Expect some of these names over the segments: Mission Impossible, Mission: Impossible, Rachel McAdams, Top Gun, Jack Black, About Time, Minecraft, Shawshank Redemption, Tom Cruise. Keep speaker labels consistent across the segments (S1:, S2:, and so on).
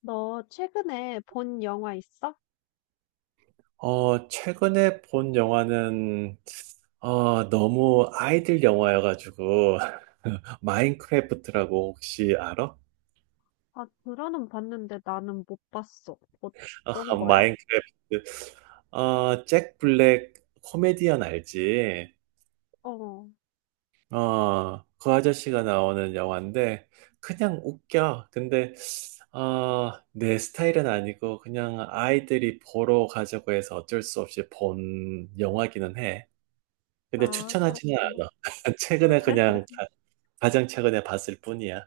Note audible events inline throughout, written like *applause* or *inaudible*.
S1: 너 최근에 본 영화 있어?
S2: 최근에 본 영화는, 너무 아이들 영화여가지고, *laughs* 마인크래프트라고 혹시 알아?
S1: 아, 드라는 봤는데 나는 못 봤어.
S2: *laughs* 아,
S1: 어떤 거야?
S2: 마인크래프트. 잭 블랙 코미디언 알지?
S1: 어,
S2: 그 아저씨가 나오는 영화인데, 그냥 웃겨. 근데, 내 스타일은 아니고, 그냥 아이들이 보러 가자고 해서 어쩔 수 없이 본 영화기는 해. 근데
S1: 아,
S2: 추천하지는
S1: 그렇구나.
S2: 않아. *laughs* 최근에 그냥 가장 최근에 봤을 뿐이야.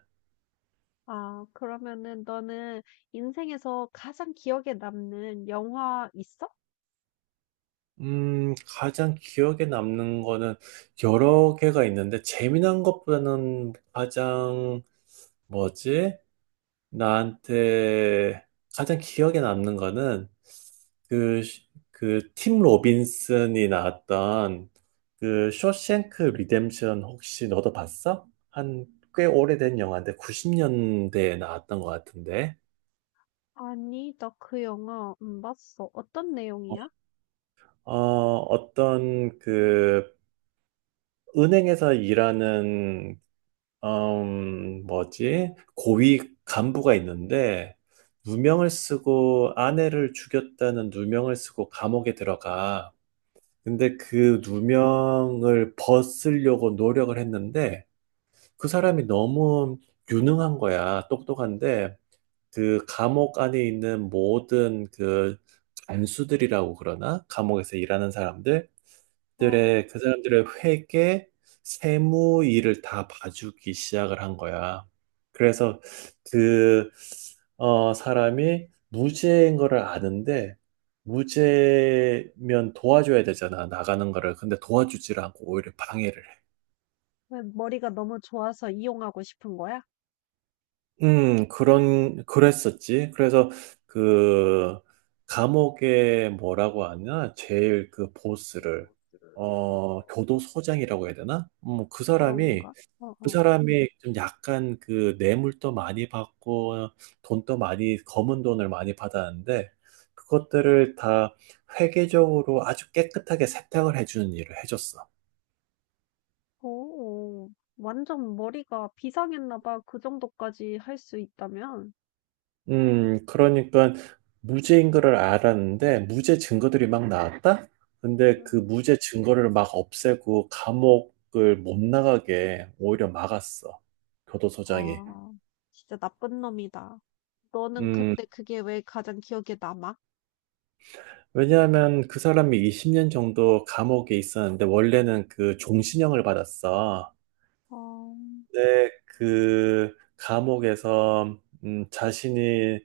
S1: 아, 그러면은 너는 인생에서 가장 기억에 남는 영화 있어?
S2: 가장 기억에 남는 거는 여러 개가 있는데, 재미난 것보다는 가장, 뭐지? 나한테 가장 기억에 남는 거는, 그, 팀 로빈슨이 나왔던 그 쇼생크 리뎀션 혹시 너도 봤어? 한 꽤 오래된 영화인데 90년대에 나왔던 것 같은데.
S1: 아니, 나 그 영화 안 봤어. 어떤 내용이야?
S2: 어, 어떤 그 은행에서 일하는, 뭐지? 고위 간부가 있는데, 누명을 쓰고 아내를 죽였다는 누명을 쓰고 감옥에 들어가. 근데 그 누명을 벗으려고 노력을 했는데, 그 사람이 너무 유능한 거야. 똑똑한데, 그 감옥 안에 있는 모든 그 간수들이라고 그러나? 감옥에서 일하는 사람들?
S1: 어,
S2: 들의 그 사람들의 회계, 세무 일을 다 봐주기 시작을 한 거야. 그래서 그 사람이 무죄인 거를 아는데 무죄면 도와줘야 되잖아 나가는 거를. 근데 도와주질 않고 오히려 방해를 해.
S1: 왜 머리가 너무 좋아서 이용하고 싶은 거야?
S2: 그랬었지. 그래서 그 감옥에 뭐라고 하냐? 제일 그 보스를, 교도소장이라고 해야 되나?
S1: 그런가? 어,
S2: 그
S1: 어.
S2: 사람이 좀 약간 그 뇌물도 많이 받고 돈도 많이 검은 돈을 많이 받았는데 그것들을 다 회계적으로 아주 깨끗하게 세탁을 해주는 일을 해줬어.
S1: 오, 완전 머리가 비상했나 봐. 그 정도까지 할 수 있다면.
S2: 그러니까 무죄인 거를 알았는데 무죄 증거들이 막 나왔다? 근데 그 무죄 증거를 막 없애고 감옥을 못 나가게 오히려 막았어. 교도소장이.
S1: 아, 진짜 나쁜 놈이다. 너는
S2: 음,
S1: 근데 그게 왜 가장 기억에 남아?
S2: 왜냐하면 그 사람이 20년 정도 감옥에 있었는데 원래는 그 종신형을 받았어.
S1: 어,
S2: 근데 그 감옥에서 자신이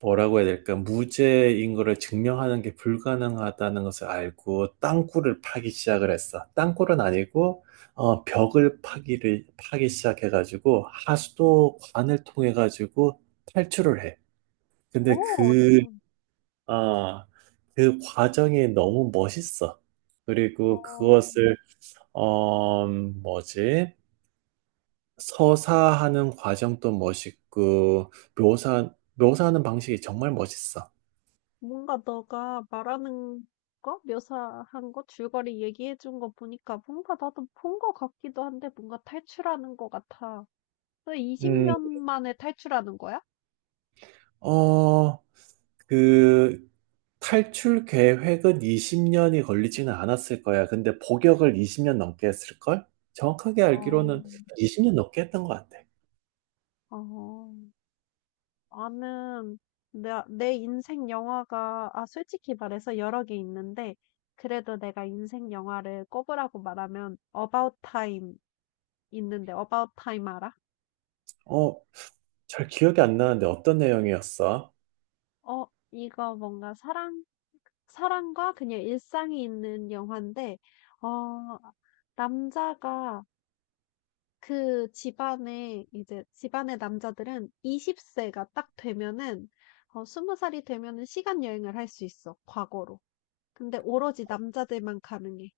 S2: 뭐라고 해야 될까? 무죄인 거를 증명하는 게 불가능하다는 것을 알고 땅굴을 파기 시작을 했어. 땅굴은 아니고 벽을 파기 시작해가지고 하수도관을 통해 가지고 탈출을 해. 근데
S1: 오,
S2: 그
S1: 참.
S2: 아, 그 과정이 너무 멋있어. 그리고
S1: 어,
S2: 그것을, 어, 뭐지? 서사하는 과정도 멋있고, 묘사하는 방식이 정말 멋있어.
S1: 뭔가 너가 말하는 거, 묘사한 거, 줄거리 얘기해 준 거 보니까 뭔가 나도 본 거 같기도 한데 뭔가 탈출하는 거 같아. 너
S2: 음,
S1: 20년 만에 탈출하는 거야?
S2: 어, 그, 탈출 계획은 20년이 걸리지는 않았을 거야. 근데 복역을 20년 넘게 했을걸? 정확하게
S1: 어,
S2: 알기로는 20년 넘게 했던 것 같아.
S1: 어. 나는 내 인생 영화가, 아, 솔직히 말해서 여러 개 있는데, 그래도 내가 인생 영화를 꼽으라고 말하면, About Time 있는데, About Time 알아?
S2: 어, 잘 기억이 안 나는데 어떤 내용이었어?
S1: 어, 이거 뭔가 사랑과 그냥 일상이 있는 영화인데, 어, 남자가 그 집안에, 이제 집안의 남자들은 20세가 딱 되면은, 20살이 되면은 시간 여행을 할 수 있어, 과거로. 근데 오로지 남자들만 가능해.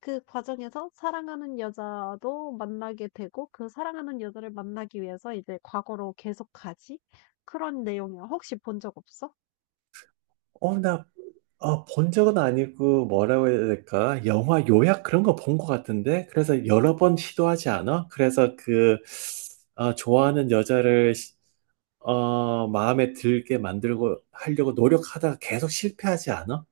S1: 그 과정에서 사랑하는 여자도 만나게 되고 그 사랑하는 여자를 만나기 위해서 이제 과거로 계속 가지? 그런 내용이야. 혹시 본 적 없어?
S2: 어, 나 본 적은 아니고 뭐라고 해야 될까? 영화 요약 그런 거 본 것 같은데? 그래서 여러 번 시도하지 않아? 그래서 그, 좋아하는 여자를, 시- 마음에 들게 만들고 하려고 노력하다가 계속 실패하지 않아?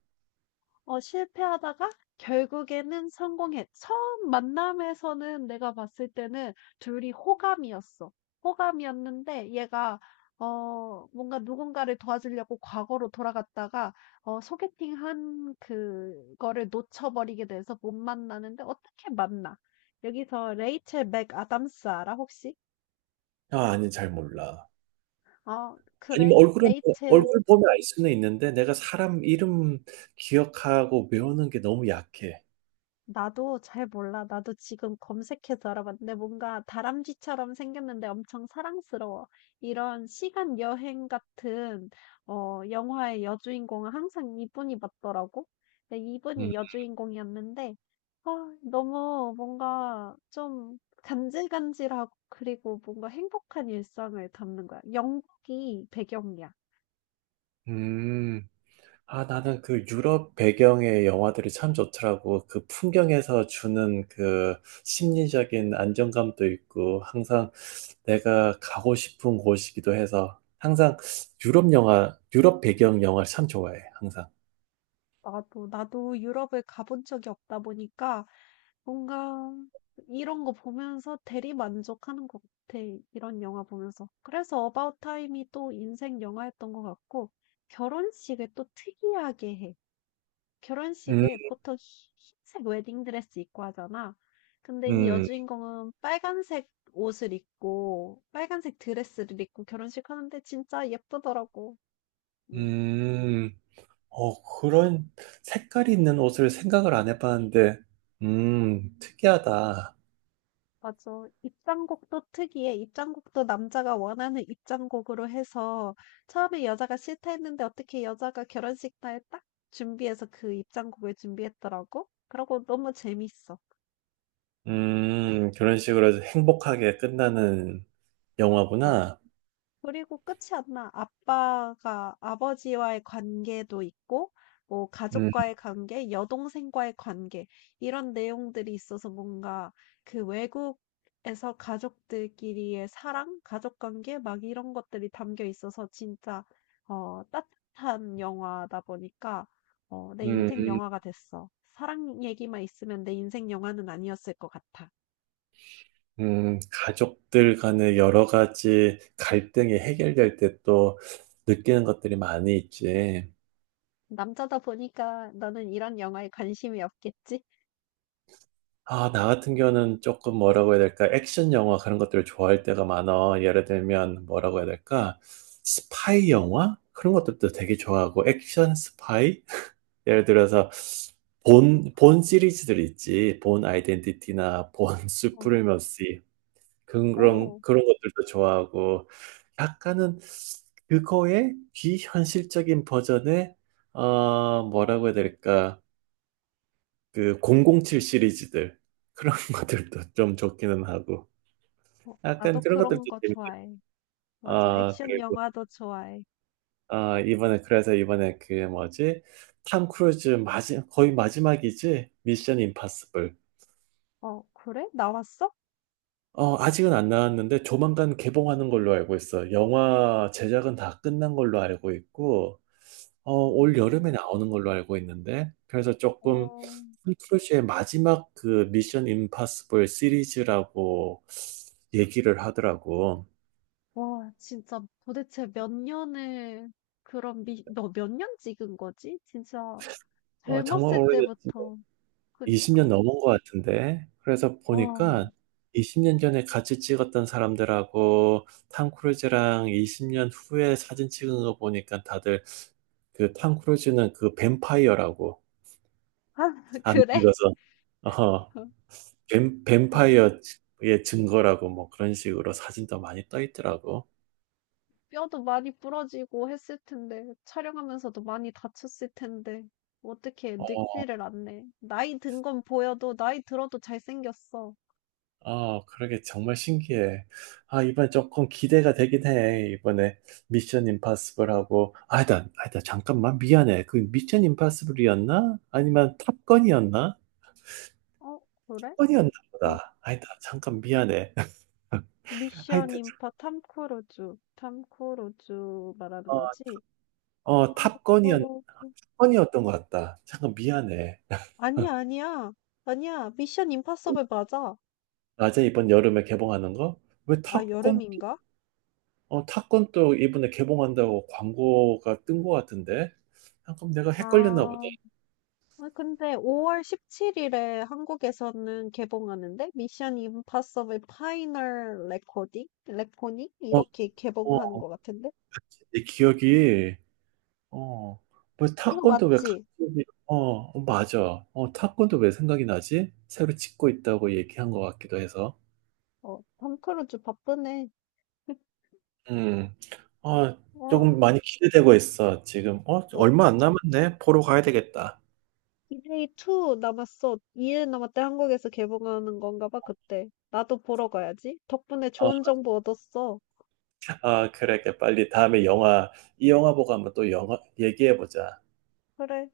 S1: 어, 실패하다가 결국에는 성공했 처음 만남에서는 내가 봤을 때는 둘이 호감이었어. 호감이었는데 얘가 뭔가 누군가를 도와주려고 과거로 돌아갔다가 소개팅한 그거를 놓쳐버리게 돼서 못 만나는데 어떻게 만나? 여기서 레이첼 맥아담스 알아 혹시?
S2: 아, 아니, 잘 몰라.
S1: 어, 그래,
S2: 아니면 얼굴은, 보-
S1: 레이첼.
S2: 얼굴 보면 알 수는 있는데 내가 사람 이름 기억하고 외우는 게 너무 약해.
S1: 나도 잘 몰라. 나도 지금 검색해서 알아봤는데 뭔가 다람쥐처럼 생겼는데 엄청 사랑스러워. 이런 시간 여행 같은 영화의 여주인공은 항상 이분이 맞더라고. 근데
S2: 음.
S1: 이분이 여주인공이었는데 아, 너무 뭔가 좀 간질간질하고 그리고 뭔가 행복한 일상을 담는 거야. 영국이 배경이야.
S2: 음. 아, 나는 그 유럽 배경의 영화들이 참 좋더라고. 그 풍경에서 주는 그 심리적인 안정감도 있고, 항상 내가 가고 싶은 곳이기도 해서, 항상 유럽 영화, 유럽 배경 영화를 참 좋아해, 항상.
S1: 나도 유럽을 가본 적이 없다 보니까 뭔가 이런 거 보면서 대리만족하는 것 같아. 이런 영화 보면서. 그래서 어바웃 타임이 또 인생 영화였던 것 같고 결혼식을 또 특이하게 해.
S2: 음,
S1: 결혼식을 보통 흰색 웨딩드레스 입고 하잖아. 근데 이
S2: 음,
S1: 여주인공은 빨간색 옷을 입고 빨간색 드레스를 입고 결혼식 하는데 진짜 예쁘더라고. 음.
S2: 음, 그런 색깔이 있는 옷을 생각을 안 해봤는데, 특이하다.
S1: 맞아. 입장곡도 특이해. 입장곡도 남자가 원하는 입장곡으로 해서 처음에 여자가 싫다 했는데 어떻게 여자가 결혼식 날 딱 준비해서 그 입장곡을 준비했더라고. 그러고 너무 재밌어.
S2: 그런 식으로 행복하게 끝나는
S1: 어.
S2: 영화구나.
S1: 그리고 끝이 안 나. 아빠가 아버지와의 관계도 있고, 뭐
S2: 음,
S1: 가족과의 관계, 여동생과의 관계 이런 내용들이 있어서 뭔가 그 외국에서 가족들끼리의 사랑, 가족 관계 막 이런 것들이 담겨 있어서 진짜 따뜻한 영화다 보니까 내
S2: 음.
S1: 인생 영화가 됐어. 사랑 얘기만 있으면 내 인생 영화는 아니었을 것 같아.
S2: 가족들 간의 여러 가지 갈등이 해결될 때 또 느끼는 것들이 많이 있지.
S1: 남자다 보니까 너는 이런 영화에 관심이 없겠지?
S2: 아, 나 같은 경우는 조금 뭐라고 해야 될까? 액션 영화 그런 것들을 좋아할 때가 많아. 예를 들면 뭐라고 해야 될까? 스파이 영화? 그런 것들도 되게 좋아하고, 액션 스파이? *laughs* 예를 들어서 본 시리즈들 있지. 본 아이덴티티나 본 *laughs*
S1: 어.
S2: 수프리머시
S1: 어.
S2: 그런 것들도 좋아하고 약간은 그거의 비현실적인 버전의 어 뭐라고 해야 될까 그 007 시리즈들 그런 *laughs* 것들도 좀 좋기는 하고
S1: 어,
S2: 약간
S1: 나도
S2: 그런 것들도
S1: 그런 거
S2: 재밌어요.
S1: 좋아해. 맞아.
S2: 아
S1: 액션
S2: 그리고
S1: 영화도 좋아해.
S2: 아 이번에 그 뭐지 탐 크루즈 마지 거의 마지막이지 미션 임파서블
S1: 어, 그래? 나왔어?
S2: 아직은 안 나왔는데 조만간 개봉하는 걸로 알고 있어. 영화 제작은 다 끝난 걸로 알고 있고, 올 여름에
S1: 음,
S2: 나오는 걸로 알고 있는데, 그래서 조금
S1: 어,
S2: 풀 크루즈의 마지막 그 미션 임파서블 시리즈라고 얘기를 하더라고.
S1: 와, 진짜 도대체 몇 년을, 그럼 너 몇 년 찍은 거지? 진짜
S2: 어, 정말
S1: 젊었을
S2: 오래됐지.
S1: 때부터.
S2: 20년
S1: 그니까.
S2: 넘은 것 같은데. 그래서
S1: 와,
S2: 보니까 20년 전에 같이 찍었던 사람들하고 탐 크루즈랑 20년 후에 사진 찍은 거 보니까 다들 그 탐 크루즈는 그 뱀파이어라고
S1: *laughs* 아,
S2: 안
S1: 그래?
S2: 늙어서 *laughs*
S1: *laughs* 어,
S2: 뱀파이어의 증거라고 뭐 그런 식으로 사진도 많이 떠 있더라고.
S1: 뼈도 많이 부러지고 했을 텐데, 촬영하면서도 많이 다쳤을 텐데, 어떻게
S2: 어,
S1: 늙지를 않네. 나이 든 건 보여도, 나이 들어도 잘생겼어.
S2: 아, 그러게 정말 신기해. 아, 이번에 조금 기대가 되긴 해. 이번에 미션 임파서블하고 아니다, 아니다, 잠깐만 미안해. 그 미션 임파서블이었나? 아니면 탑건이었나?
S1: 어, 그래?
S2: 탑건이었나
S1: 음 그
S2: 보다. 아니다, 잠깐 미안해. *laughs*
S1: 미션
S2: 하여튼
S1: 임파 탐 크루즈. 탐 크루즈 말하는
S2: 어,
S1: 거지?
S2: 어
S1: 어,
S2: 탑건이었,
S1: 어,
S2: 탑건이었던 것 같다. 잠깐 미안해.
S1: 아니야, 아니야. 아니야. 미션 임파서블 맞아.
S2: 맞아, 이번 여름에 개봉하는 거? 왜
S1: 아,
S2: 탑건?
S1: 여름인가?
S2: 어, 탑건 또 이번에 개봉한다고 광고가 뜬 것 같은데? 아, 그럼 내가 헷갈렸나 보다.
S1: 아, 아, 근데 5월 17일에 한국에서는 개봉하는데 미션 임파서블 파이널 레코딩? 레코닝?
S2: 어,
S1: 이렇게
S2: 어,
S1: 개봉하는 것 같은데?
S2: 내 기억이, 어, 뭐
S1: 이거
S2: 탑건도 왜
S1: 맞지?
S2: 갑자기, 어, 어, 맞아. 어, 탑건도 왜 생각이 나지? 새로 찍고 있다고 얘기한 것 같기도 해서.
S1: 톰 크루즈 바쁘네.
S2: 음, 아, 조금
S1: 어,
S2: 많이 기대되고 있어, 지금. 어,
S1: 어,
S2: 얼마 안 남았네. 보러 가야 되겠다.
S1: 디제이 2 남았어. 2일 남았대. 한국에서 개봉하는 건가 봐, 그때. 나도 보러 가야지. 덕분에
S2: 어,
S1: 좋은 정보 얻었어.
S2: 아, 그래, 그래. 빨리 다음에 영화, 이 영화 보고 한번 또 영화 얘기해보자.
S1: 그래.